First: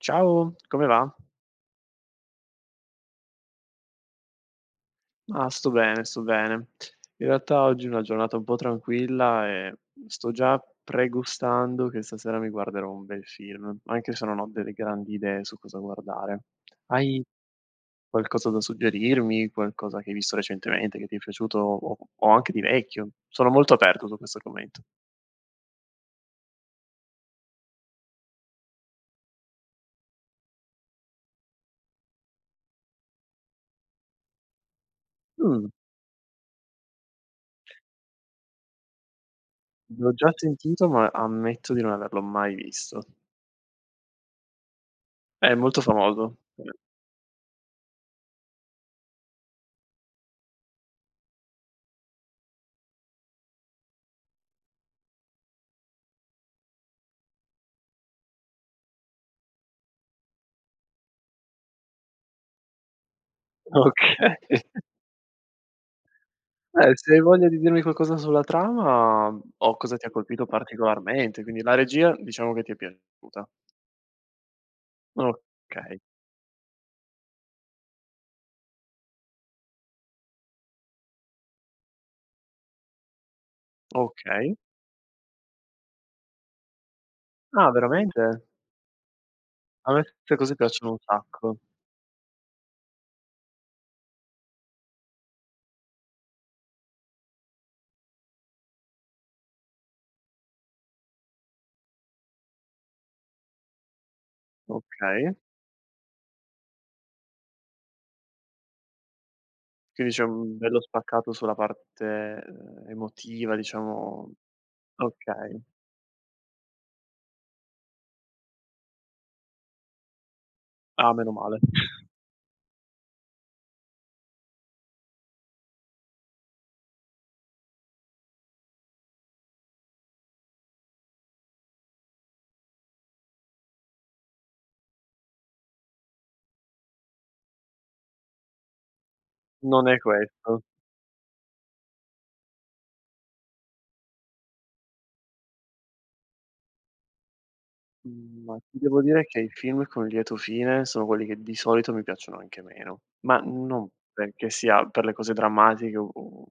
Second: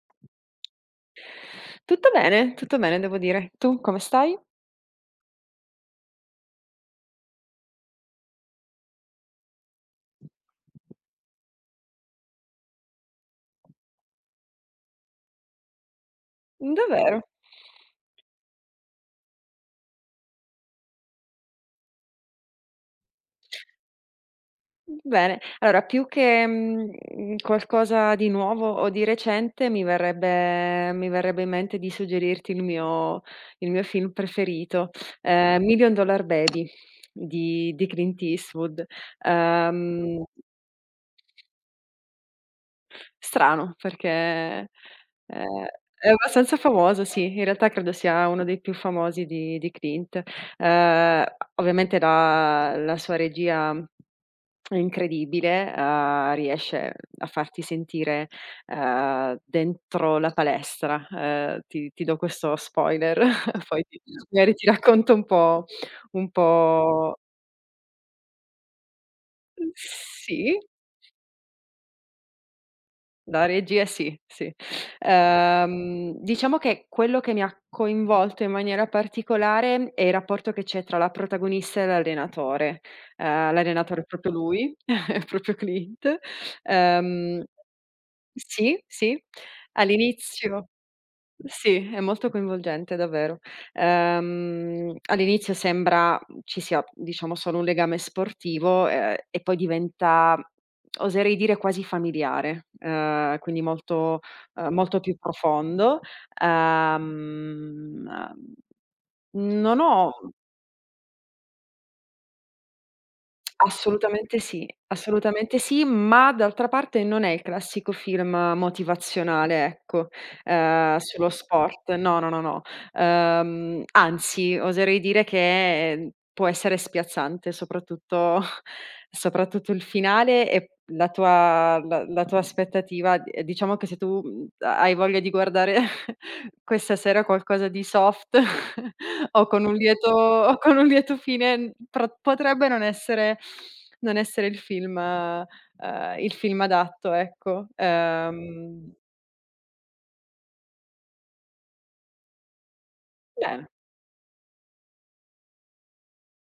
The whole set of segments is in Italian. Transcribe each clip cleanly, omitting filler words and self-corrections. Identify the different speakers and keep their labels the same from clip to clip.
Speaker 1: Ciao, come va?
Speaker 2: Tutto bene devo dire. Tu come stai?
Speaker 1: Ah, sto bene, sto bene. In realtà oggi è una giornata un po' tranquilla e sto già pregustando che stasera mi guarderò un bel film, anche se non ho delle grandi idee su cosa guardare.
Speaker 2: Davvero?
Speaker 1: Hai qualcosa da suggerirmi? Qualcosa che hai visto recentemente che ti è piaciuto o anche di vecchio? Sono molto aperto su questo argomento.
Speaker 2: Bene. Allora più che, qualcosa di nuovo o di recente mi verrebbe in mente di suggerirti il mio film preferito,
Speaker 1: Mh.
Speaker 2: Million Dollar Baby di Clint Eastwood.
Speaker 1: L'ho
Speaker 2: Ehm
Speaker 1: già sentito, ma ammetto di non averlo mai visto.
Speaker 2: Strano perché,
Speaker 1: È
Speaker 2: ehm,
Speaker 1: molto
Speaker 2: è
Speaker 1: famoso.
Speaker 2: abbastanza famoso, sì. In realtà credo sia uno dei più famosi di Clint. Ehm, Ovviamente la sua regia è incredibile, riesce a farti sentire, dentro la palestra. Ti do questo spoiler, poi ti
Speaker 1: Okay.
Speaker 2: magari ti racconto un po' un
Speaker 1: Se
Speaker 2: po'
Speaker 1: hai voglia di dirmi qualcosa sulla trama o cosa ti ha colpito
Speaker 2: sì.
Speaker 1: particolarmente, quindi la regia diciamo che ti è
Speaker 2: La
Speaker 1: piaciuta.
Speaker 2: regia sì, sì.
Speaker 1: Okay,
Speaker 2: Diciamo che quello che mi ha coinvolto in maniera particolare è il rapporto che c'è tra la protagonista e l'allenatore. L'allenatore è proprio
Speaker 1: okay.
Speaker 2: lui, è proprio Clint. Ehm
Speaker 1: Ah, veramente?
Speaker 2: sì, sì.
Speaker 1: A me queste cose
Speaker 2: All'inizio
Speaker 1: piacciono un sacco.
Speaker 2: sì, è molto coinvolgente davvero. All'inizio sembra ci sia, diciamo, solo un legame sportivo, e poi diventa, oserei dire, quasi familiare, quindi molto più
Speaker 1: Okay,
Speaker 2: profondo. Ehm, Non ho.
Speaker 1: quindi c'è un bello spaccato sulla parte, emotiva diciamo.
Speaker 2: Assolutamente
Speaker 1: Okay.
Speaker 2: sì, ma d'altra parte non è il classico film motivazionale, ecco,
Speaker 1: Ah,
Speaker 2: sullo
Speaker 1: meno male.
Speaker 2: sport. No, no, no, no. Anzi, oserei dire che, può essere spiazzante, soprattutto soprattutto il finale e la tua aspettativa. D Diciamo che se tu, hai voglia di guardare questa sera qualcosa di soft o con un
Speaker 1: Non è
Speaker 2: lieto o
Speaker 1: questo.
Speaker 2: con un lieto fine, n pra potrebbe non essere il film adatto, ecco.
Speaker 1: Mhmm, ma ti devo dire che i film con lieto fine sono quelli che di solito mi piacciono anche meno, ma
Speaker 2: Bene,
Speaker 1: non perché sia per le cose drammatiche o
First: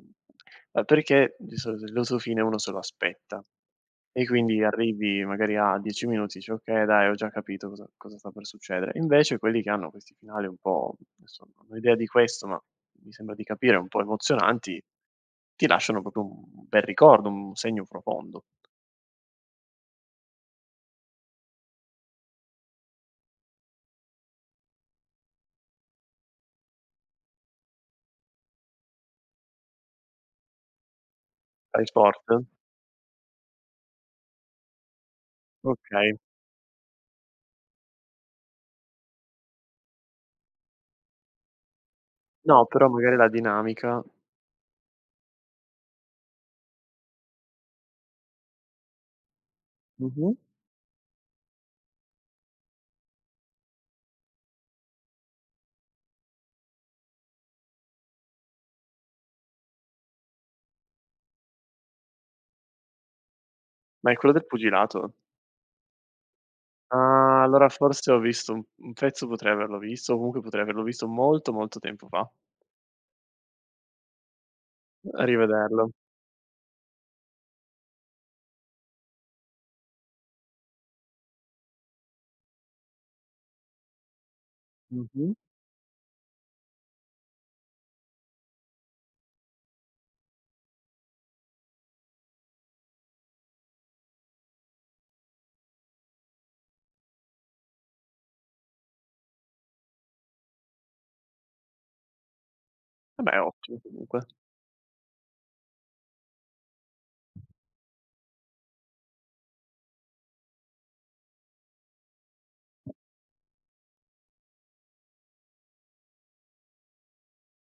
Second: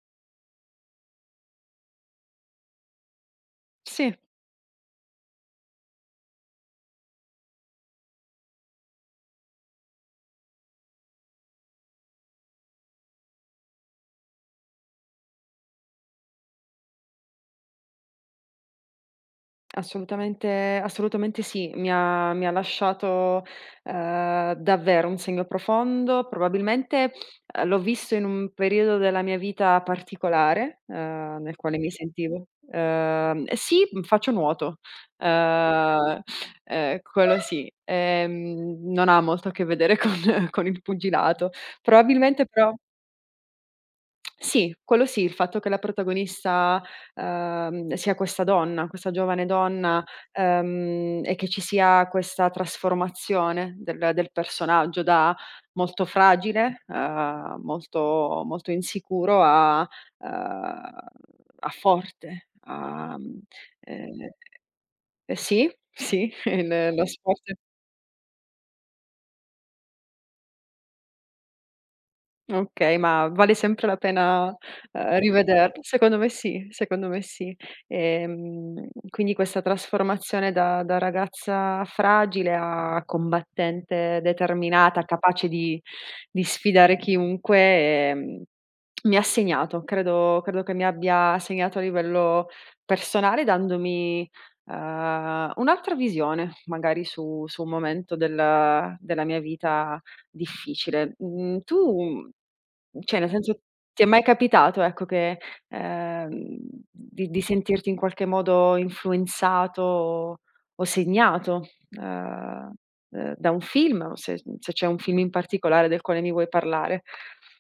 Speaker 1: ma perché di solito il lieto fine uno se lo aspetta
Speaker 2: sì.
Speaker 1: e quindi arrivi magari a 10 minuti, dici: "Okay dai, ho già capito cosa sta per succedere." Invece quelli che hanno questi finali un po' adesso non ho idea di questo, ma mi sembra di capire un po' emozionanti, ti lasciano proprio un bel ricordo, un segno profondo.
Speaker 2: Assolutamente, assolutamente sì. Mi ha lasciato, davvero un segno profondo. Probabilmente, l'ho visto in un periodo della mia vita particolare, nel quale
Speaker 1: Fai
Speaker 2: mi
Speaker 1: sport?
Speaker 2: sentivo. Sì. Mhmm, Faccio nuoto.
Speaker 1: Okay.
Speaker 2: Ehm, Quello sì. Non ha molto a che vedere con con il pugilato. Probabilmente
Speaker 1: No,
Speaker 2: però
Speaker 1: però magari la dinamica.
Speaker 2: sì, quello sì, il fatto che la protagonista, sia questa donna, questa giovane donna,
Speaker 1: Mh-mh.
Speaker 2: e che ci sia questa trasformazione del personaggio da molto fragile, molto molto insicuro, ehm, a forte,
Speaker 1: Ma è
Speaker 2: ehm,
Speaker 1: quello del pugilato?
Speaker 2: sì, sì, il lo sport.
Speaker 1: Ah, allora forse ho visto un pezzo potrei averlo visto, o comunque potrei averlo visto molto, molto tempo fa.
Speaker 2: Okay, ma vale sempre la pena, rivederlo?
Speaker 1: Rivederlo.
Speaker 2: Secondo me sì, secondo me sì. Quindi questa trasformazione da ragazza fragile a combattente determinata,
Speaker 1: Mh-mh.
Speaker 2: capace di sfidare chiunque, ehm, mi ha segnato. Credo che mi abbia segnato a livello personale, dandomi, un'altra visione magari su un momento della mia vita difficile. Mhmm, Tu, cioè,
Speaker 1: Eh
Speaker 2: nel
Speaker 1: beh,
Speaker 2: senso,
Speaker 1: ottimo
Speaker 2: ti è
Speaker 1: comunque.
Speaker 2: mai capitato, ecco, che, ehm, di sentirti in qualche modo influenzato o segnato, ehm, da un film, o se c'è un film in particolare del quale mi vuoi parlare?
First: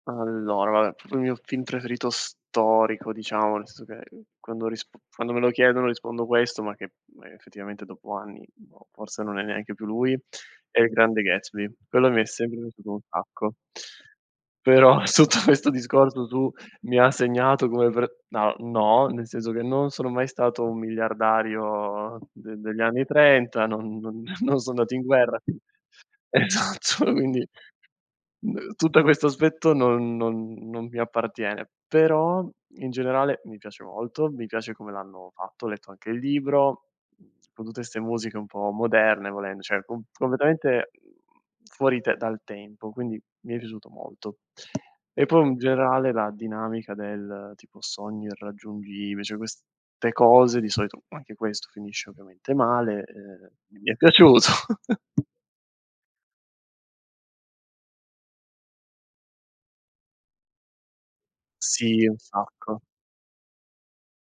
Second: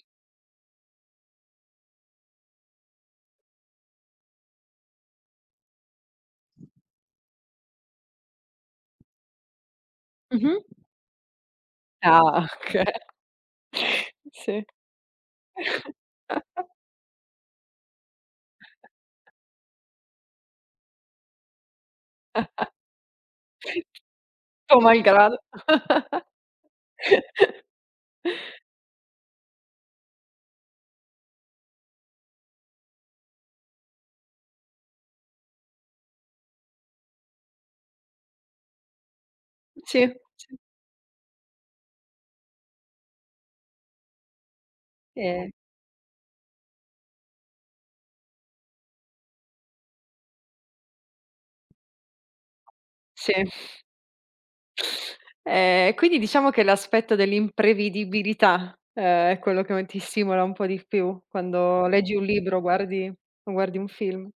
Speaker 1: Allora, vabbè, proprio il mio film preferito storico, diciamo, nel senso che, quando risp quando me lo chiedono rispondo questo, ma che, effettivamente dopo anni, boh, forse non è neanche più lui,
Speaker 2: Mh-mh.
Speaker 1: è Il Grande Gatsby. Quello mi è
Speaker 2: Ah,
Speaker 1: sempre
Speaker 2: okay.
Speaker 1: piaciuto un sacco.
Speaker 2: Sì.
Speaker 1: Però sotto questo discorso tu mi ha segnato come per no, no, nel senso che non sono mai stato un miliardario de degli anni '30, non non sono
Speaker 2: Tuo
Speaker 1: andato in
Speaker 2: malgrado.
Speaker 1: guerra. Esatto, quindi, tutta questo aspetto non mi appartiene, però in generale mi piace molto, mi piace come l'hanno fatto, ho letto anche il libro, mhmm, con tutte 'ste musiche un po' moderne volendo, cioè
Speaker 2: Sì, sì,
Speaker 1: completamente fuori te dal tempo, quindi mi è piaciuto molto. E poi
Speaker 2: ehm,
Speaker 1: in generale la dinamica del tipo sogni irraggiungibili, cioè queste cose, di solito anche questo finisce ovviamente male,
Speaker 2: sì.
Speaker 1: mi è piaciuto.
Speaker 2: Quindi diciamo che l'aspetto dell'imprevedibilità, è quello che ti stimola un po' di più quando
Speaker 1: Sì,
Speaker 2: leggi
Speaker 1: un
Speaker 2: un libro,
Speaker 1: sacco.
Speaker 2: guardi o guardi un film.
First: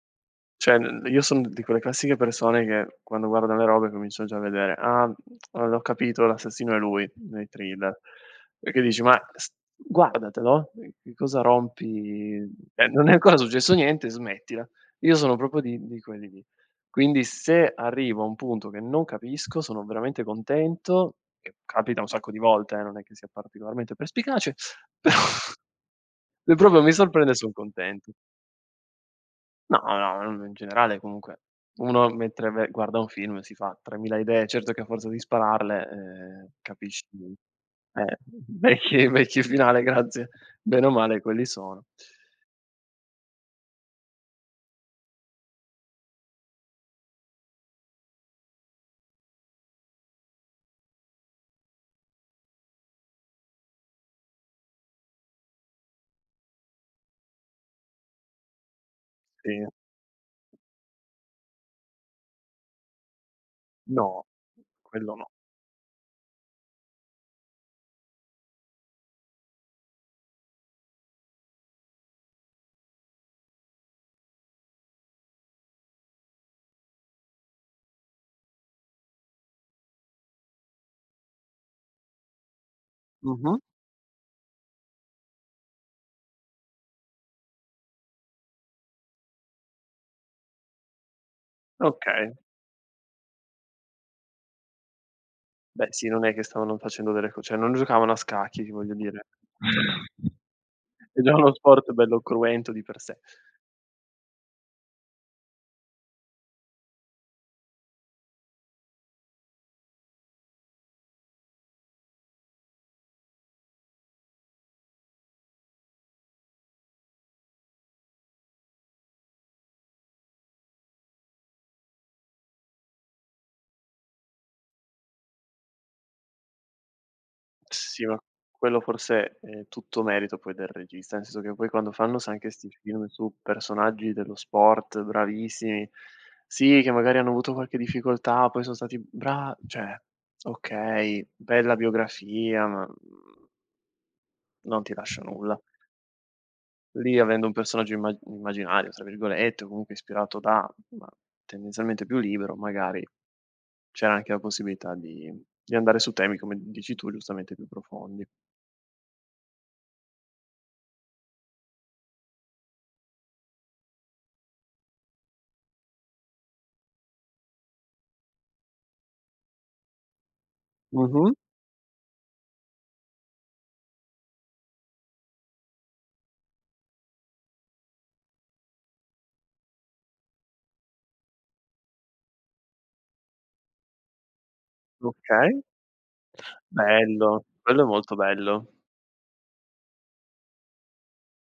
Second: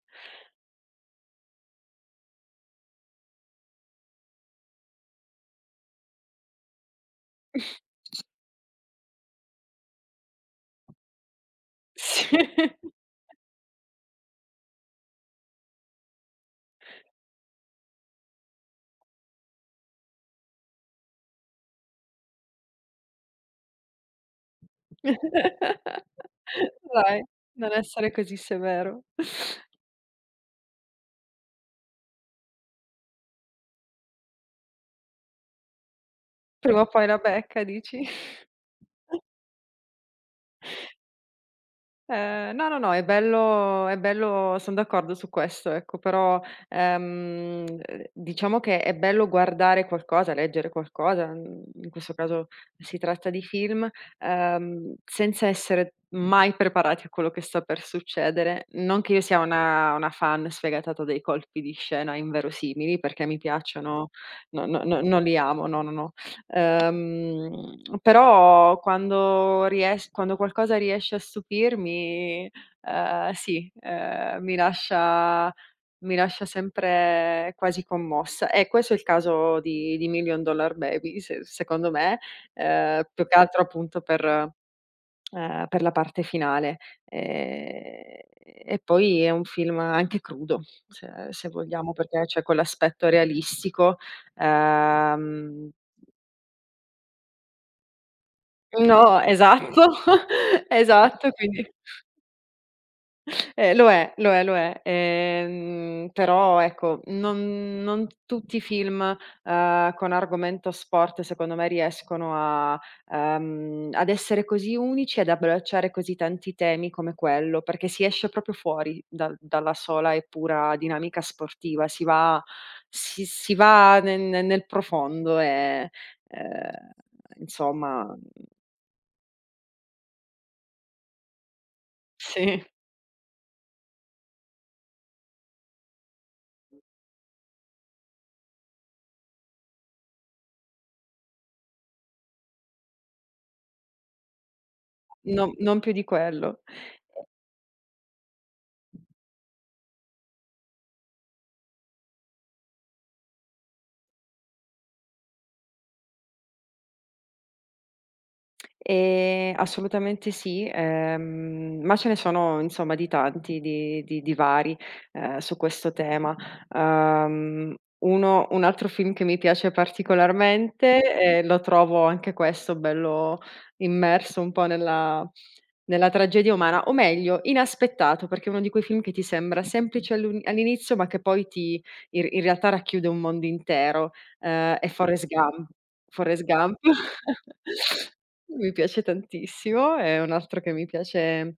Speaker 1: Cioè, n io son di quelle classiche persone che quando guardano le robe cominciano già a vedere: "Ah, l'ho capito, l'assassino è lui", nei thriller. Perché dici: "Ma s guardatelo, che cosa rompi
Speaker 2: Sì.
Speaker 1: non è ancora successo niente, smettila". Io sono proprio di quelli lì. Quindi se arrivo a un punto che non capisco, sono veramente contento, che capita un sacco di volte, non è che sia particolarmente perspicace, però se proprio mi
Speaker 2: Dai,
Speaker 1: sorprende son
Speaker 2: non essere
Speaker 1: contento.
Speaker 2: così severo.
Speaker 1: No, no, in generale comunque uno mentre ve guarda un film si fa 3.000 idee, certo che a forza di spararle,
Speaker 2: Prima o
Speaker 1: capisci
Speaker 2: poi la becca, dici?
Speaker 1: eh, vecchi finale, grazie. Bene o male quelli sono.
Speaker 2: No, no, no, è bello, è bello, son d'accordo su questo, ecco, però, ehm, uhm, diciamo che è bello guardare qualcosa, leggere qualcosa, in questo caso si tratta di film, senza essere mai preparati a quello che sta per succedere. Non che io sia
Speaker 1: Sì.
Speaker 2: una fan sfegatata dei colpi di scena inverosimili, perché mi piacciono,
Speaker 1: No,
Speaker 2: no, no, no,
Speaker 1: quello
Speaker 2: non
Speaker 1: no.
Speaker 2: li amo, no, no, no. Però quando ries quando qualcosa riesce a stupirmi, sì, mi lascia sempre quasi commossa. E questo è il caso di Million Dollar Baby, se secondo me, più che
Speaker 1: Mh-mh.
Speaker 2: altro appunto per la parte finale. Ehm, e poi è un film anche crudo, se vogliamo, perché
Speaker 1: Okay.
Speaker 2: c'è quell'aspetto realistico. ehm
Speaker 1: Beh sì, non è che stavano facendo delle co cioè non giocavano a scacchi, voglio
Speaker 2: No,
Speaker 1: dire.
Speaker 2: esatto,
Speaker 1: È
Speaker 2: esatto,
Speaker 1: già uno
Speaker 2: quindi,
Speaker 1: sport bello cruento di per sé.
Speaker 2: lo è, lo è, lo è. Però ecco, non tutti i film, con argomento sport, secondo me, riescono, a ad essere così unici, ad abbracciare così tanti temi come quello, perché si esce proprio fuori dal dalla sola e pura dinamica sportiva, si va ne ne nel profondo e, ehm,
Speaker 1: Sì,
Speaker 2: insomma,
Speaker 1: ma quello forse è tutto merito poi del regista, nel senso che poi quando fanno sai anche
Speaker 2: sì.
Speaker 1: 'sti film su personaggi dello sport bravissimi, sì, che magari hanno avuto qualche difficoltà, poi son stati bra cioè okay, bella biografia, ma, non ti lascia
Speaker 2: No,
Speaker 1: nulla.
Speaker 2: non più di quello.
Speaker 1: Lì avendo un personaggio "immaginario" tra virgolette, o comunque ispirato da, ma tendenzialmente più libero, magari c'era anche la possibilità di andare su temi, come dici tu, giustamente più profondi.
Speaker 2: Assolutamente sì, ma ce ne sono, insomma, di tanti, di vari, su questo tema. Uhm, Uno, un altro film che mi piace particolarmente,
Speaker 1: Mh-mh.
Speaker 2: e lo trovo anche questo bello, immerso un po' nella tragedia umana, o meglio, inaspettato, perché è uno di quei film che ti sembra semplice all'inizio, ma che poi ti, in realtà, racchiude un mondo intero. È Forrest
Speaker 1: Okay.
Speaker 2: Gump. Forrest Gump.
Speaker 1: Bello, quello è molto bello.
Speaker 2: Mi piace tantissimo, è un altro che mi piace,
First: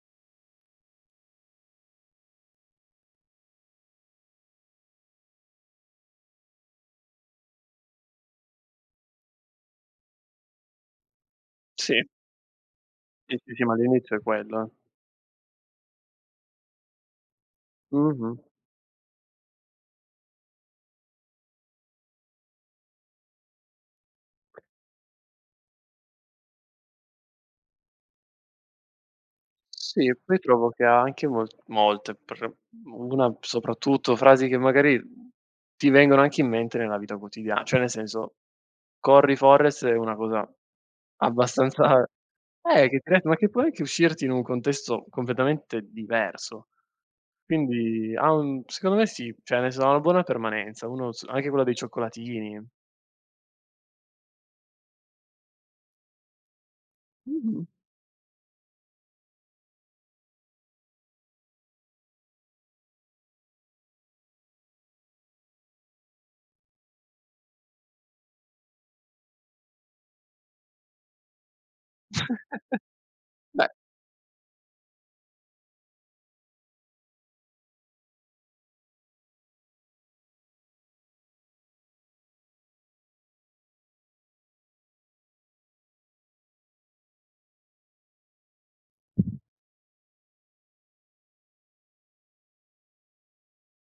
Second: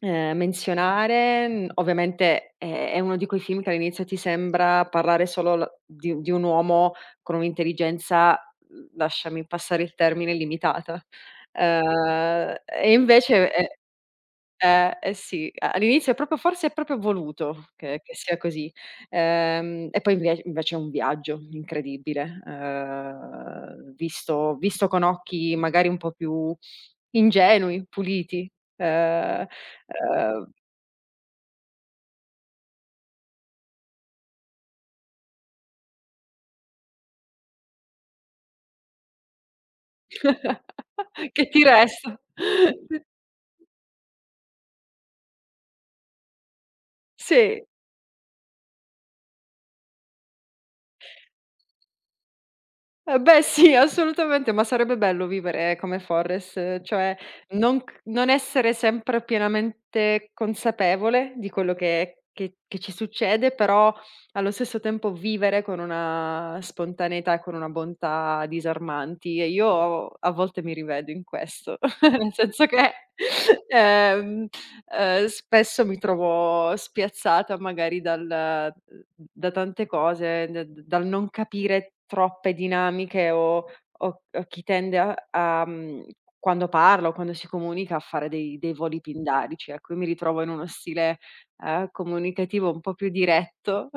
Speaker 2: menzionare. Mhmm, ovviamente è uno di quei film che all'inizio ti sembra parlare solo l di u di un uomo con un'intelligenza, lasciami passare il termine, limitata.
Speaker 1: Sì,
Speaker 2: E
Speaker 1: sì,
Speaker 2: invece
Speaker 1: sì, sì,
Speaker 2: è.
Speaker 1: ma all'inizio è quello. Eh.
Speaker 2: Eh sì, a all'inizio è proprio forse è proprio voluto che sia
Speaker 1: Mh-mh.
Speaker 2: così. E poi invie invece è un viaggio incredibile, visto con occhi magari un po' più ingenui, puliti, ehm,
Speaker 1: Sì, e poi
Speaker 2: ehm,
Speaker 1: trovo che ha anche molte pr una soprattutto frasi che magari ti vengono anche in mente nella vita quotidia cioè nel senso, corri Forrest è una cosa
Speaker 2: che ti
Speaker 1: abbastanza
Speaker 2: resta.
Speaker 1: che ti re ma che può anche uscirti in un contesto completamente diverso.
Speaker 2: Sì.
Speaker 1: Quindi ha un secondo me sì, cioè nel senso ha una buona permanenza, uno s anche quella dei cioccolatini.
Speaker 2: Eh beh sì, assolutamente, ma sarebbe bello vivere come Forrest, cioè
Speaker 1: Mh-mh.
Speaker 2: non essere sempre pienamente consapevole di quello che ci succede, però allo stesso tempo vivere con una spontaneità e con una bontà disarmanti, e io a volte mi rivedo in questo, nel senso che,
Speaker 1: Beh,
Speaker 2: ehm, spesso mi trovo spiazzata magari dal da tante cose, d d dal non capire troppe dinamiche o o chi tende quando parla o quando si comunica a fare dei voli pindarici, ecco, io mi ritrovo in uno stile, comunicativo un po' più diretto.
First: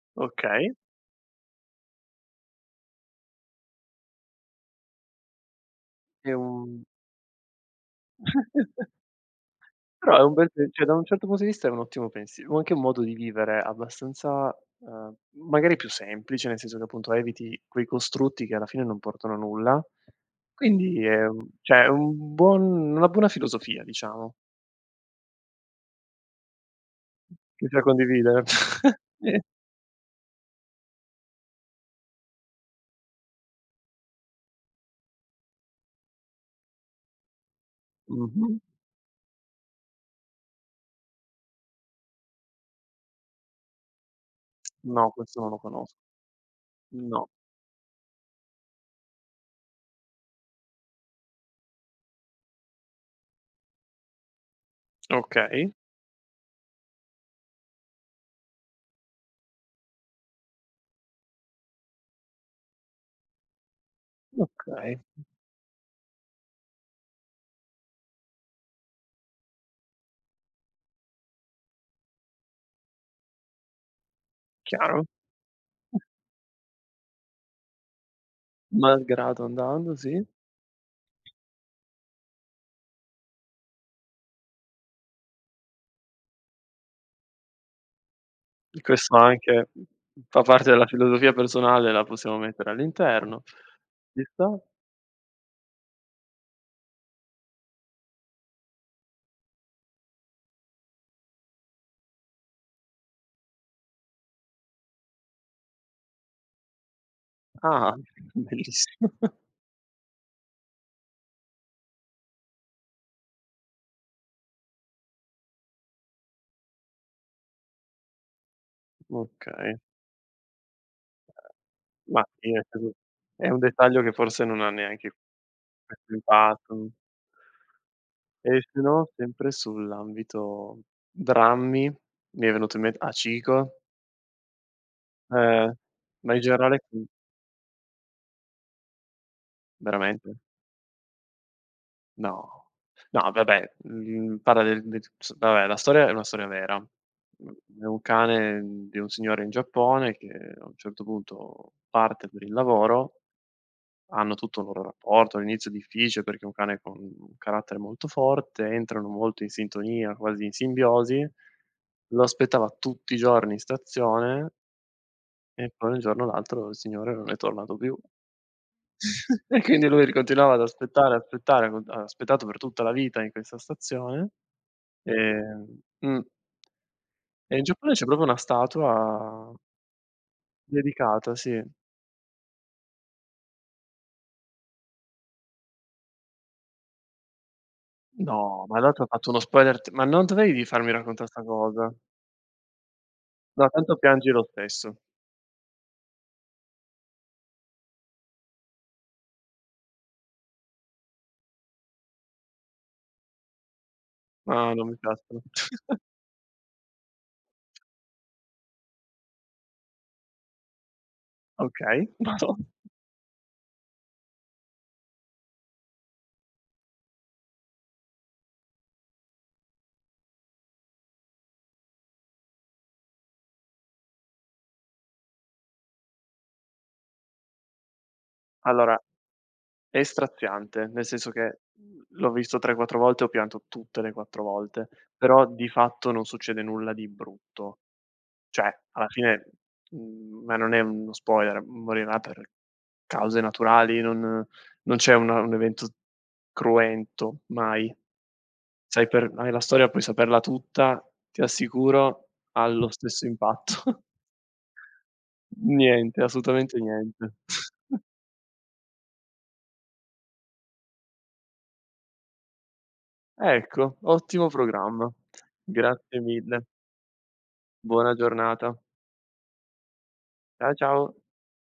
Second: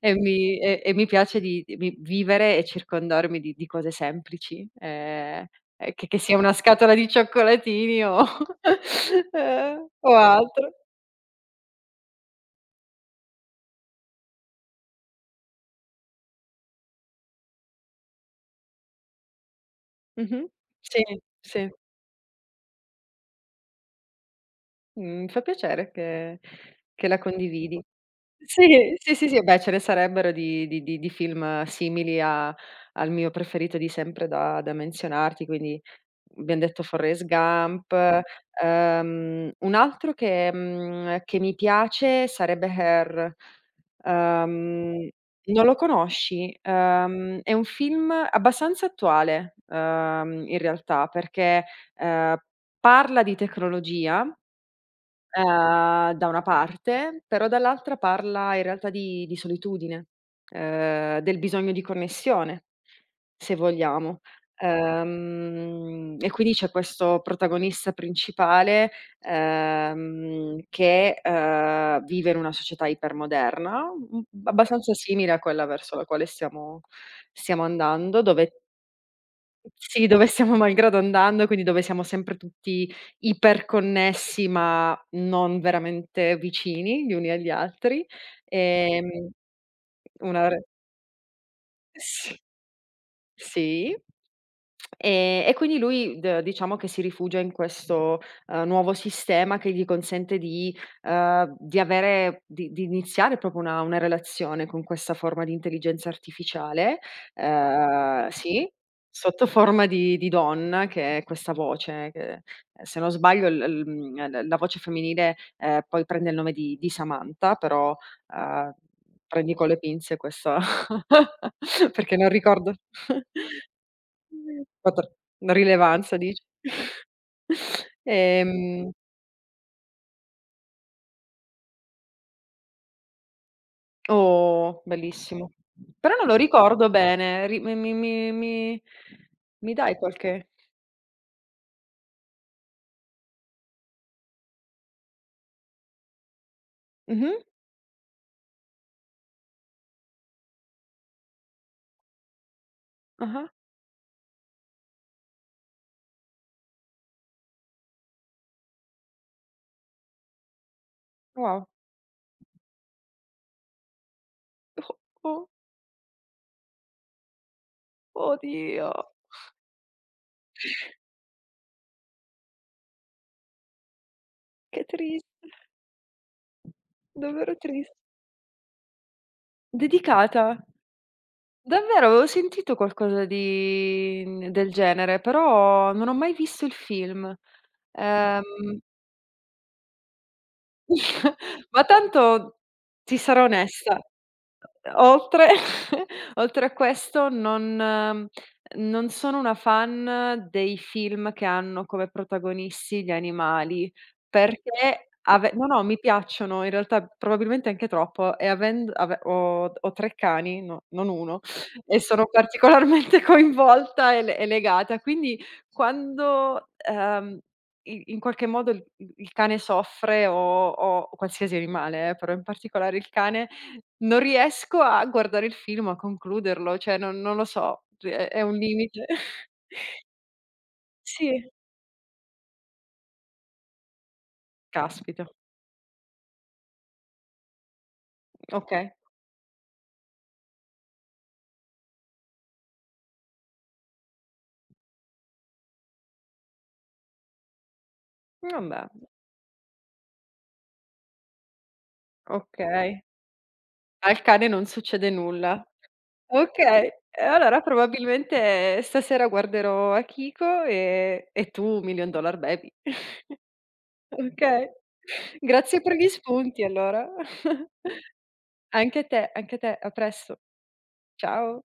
Speaker 2: E mi
Speaker 1: okay.
Speaker 2: e e mi piace di vi vivere e circondarmi di cose semplici, che
Speaker 1: È
Speaker 2: sia una
Speaker 1: un
Speaker 2: scatola di cioccolatini o o
Speaker 1: però è un bel pe
Speaker 2: altro.
Speaker 1: cioè da un certo punto di vista è un ottimo pensiero, anche un modo di vivere abbastanza, ehm, magari più semplice, nel senso che appunto eviti quei costrutti che alla fine non portano a nulla.
Speaker 2: Mh-mh. Sì,
Speaker 1: Quindi è un
Speaker 2: sì.
Speaker 1: cioè è un buon una buona filosofia diciamo,
Speaker 2: Mi fa piacere che la
Speaker 1: che si da
Speaker 2: condividi.
Speaker 1: condividere.
Speaker 2: Sì, sì, sì,
Speaker 1: Sì.
Speaker 2: sì, beh, ce ne sarebbero di film simili a al mio preferito di sempre da menzionarti, quindi. Abbiam detto Forrest Gump.
Speaker 1: Mh-mh.
Speaker 2: Un altro che mi piace sarebbe Her. Ehm,
Speaker 1: No, questo non lo
Speaker 2: Non lo
Speaker 1: conosco.
Speaker 2: conosci?
Speaker 1: No.
Speaker 2: È un film abbastanza attuale, in realtà, perché, ehm, parla di tecnologia.
Speaker 1: Okay,
Speaker 2: Da una parte, però dall'altra parla in realtà di solitudine, del bisogno di connessione, se vogliamo.
Speaker 1: okay,
Speaker 2: E quindi c'è questo protagonista principale, che, vive in una società ipermoderna, abbastanza
Speaker 1: chiaro.
Speaker 2: simile a quella verso la quale stiamo andando, dove,
Speaker 1: Malgrado andando,
Speaker 2: sì,
Speaker 1: sì.
Speaker 2: dove stiamo malgrado andando, quindi dove siamo sempre tutti iperconnessi, ma non veramente vicini gli uni agli altri.
Speaker 1: Questo
Speaker 2: Ehm,
Speaker 1: anche fa
Speaker 2: una re.
Speaker 1: parte della filosofia personale, la
Speaker 2: Sì,
Speaker 1: possiamo mettere all'interno.
Speaker 2: sì.
Speaker 1: Ci sta.
Speaker 2: E quindi lui, d diciamo, che si rifugia in questo, nuovo sistema che gli consente di avere di iniziare proprio una relazione con questa forma di intelligenza artificiale,
Speaker 1: Ah,
Speaker 2: sì,
Speaker 1: bellissimo.
Speaker 2: sotto forma di donna, che è questa voce che, se non sbaglio l l mhmm, l la voce femminile, poi prende il nome di Samantha, però, uhm, prendi con
Speaker 1: Okay.
Speaker 2: le pinze questa perché
Speaker 1: Ma
Speaker 2: non
Speaker 1: sì, nel
Speaker 2: ricordo.
Speaker 1: senso è un dettaglio che forse non ha neanche
Speaker 2: Quattro, una
Speaker 1: questo
Speaker 2: rilevanza, dici?
Speaker 1: impatto. E se
Speaker 2: Ehm,
Speaker 1: no, sempre sull'ambito drammi, mi è venuto in mente Hachiko,
Speaker 2: oh, bellissimo.
Speaker 1: ehm,
Speaker 2: Però non
Speaker 1: ma
Speaker 2: lo
Speaker 1: in generale,
Speaker 2: ricordo bene, ri mi mi mi mi mi dai
Speaker 1: veramente.
Speaker 2: qualche
Speaker 1: No. No vabbè, parla del del s vabbè la storia è una storia vera.
Speaker 2: mh-mh,
Speaker 1: Mhmm, è un cane di un signore in Giappone che a un certo punto parte per il lavoro,
Speaker 2: ah-ah,
Speaker 1: hanno tutto un loro rapporto, all'inizio difficile perché è un cane con un carattere molto forte, entrano molto in sintonia, quasi in simbiosi.
Speaker 2: wow.
Speaker 1: Lo aspettava tutti i giorni in stazione
Speaker 2: Oh, oh,
Speaker 1: e poi un giorno o l'altro il signore non è tornato più.
Speaker 2: oddio,
Speaker 1: E quindi lui continuava ad aspettare, aspettare, con ha aspettato per tutta la vita in questa stazione,
Speaker 2: che triste,
Speaker 1: ehm mh. E
Speaker 2: davvero
Speaker 1: in Giappone
Speaker 2: triste.
Speaker 1: c'è proprio una statua
Speaker 2: Dedicata.
Speaker 1: dedicata, sì.
Speaker 2: Davvero, avevo sentito qualcosa del genere, però non ho mai visto il film.
Speaker 1: No, ma
Speaker 2: Ehm,
Speaker 1: allora t'ho fatto uno spoiler t ma non dovevi farmi raccontà 'sta
Speaker 2: ma
Speaker 1: cosa.
Speaker 2: tanto ti sarò
Speaker 1: No, tanto
Speaker 2: onesta.
Speaker 1: piangi lo stesso.
Speaker 2: Oltre oltre a questo non, non sono una fan dei film che hanno come protagonisti gli animali,
Speaker 1: No, non mi
Speaker 2: perché
Speaker 1: piacciono.
Speaker 2: ave no, no, mi piacciono in realtà probabilmente anche troppo, e avend ave ho tre cani, no, non uno, e
Speaker 1: Okay,
Speaker 2: sono
Speaker 1: vado.
Speaker 2: particolarmente coinvolta e legata. Quindi quando, i in qualche modo il cane soffre o qualsiasi animale, però in particolare il cane, non riesco a guardare il film, a concluderlo, cioè non lo so, è un
Speaker 1: Allora,
Speaker 2: limite.
Speaker 1: è straziante, nel senso
Speaker 2: Sì.
Speaker 1: che, l'ho visto 3, 4 volte, ho pianto tutte le 4 volte,
Speaker 2: Caspita,
Speaker 1: però di fatto non succede nulla di brutto. Cioè,
Speaker 2: okay.
Speaker 1: alla fine, ma non è uno spoiler, morirà per cause naturali, non c'è una un evento cruento, mai.
Speaker 2: Vabbè,
Speaker 1: Sai per hai la storia puoi saperla tutta, ti assicuro, ha lo
Speaker 2: okay.
Speaker 1: stesso impatto.
Speaker 2: Al cane non succede nulla.
Speaker 1: Niente, assolutamente
Speaker 2: Okay, e
Speaker 1: niente.
Speaker 2: allora probabilmente stasera guarderò Akiko e tu Million Dollar Baby.
Speaker 1: Ecco, ottimo
Speaker 2: Okay.
Speaker 1: programma.
Speaker 2: Grazie per gli
Speaker 1: Grazie mille.
Speaker 2: spunti allora.
Speaker 1: Buona giornata.
Speaker 2: Anche a te, anche a te. A presto.
Speaker 1: Ciao.
Speaker 2: Ciao.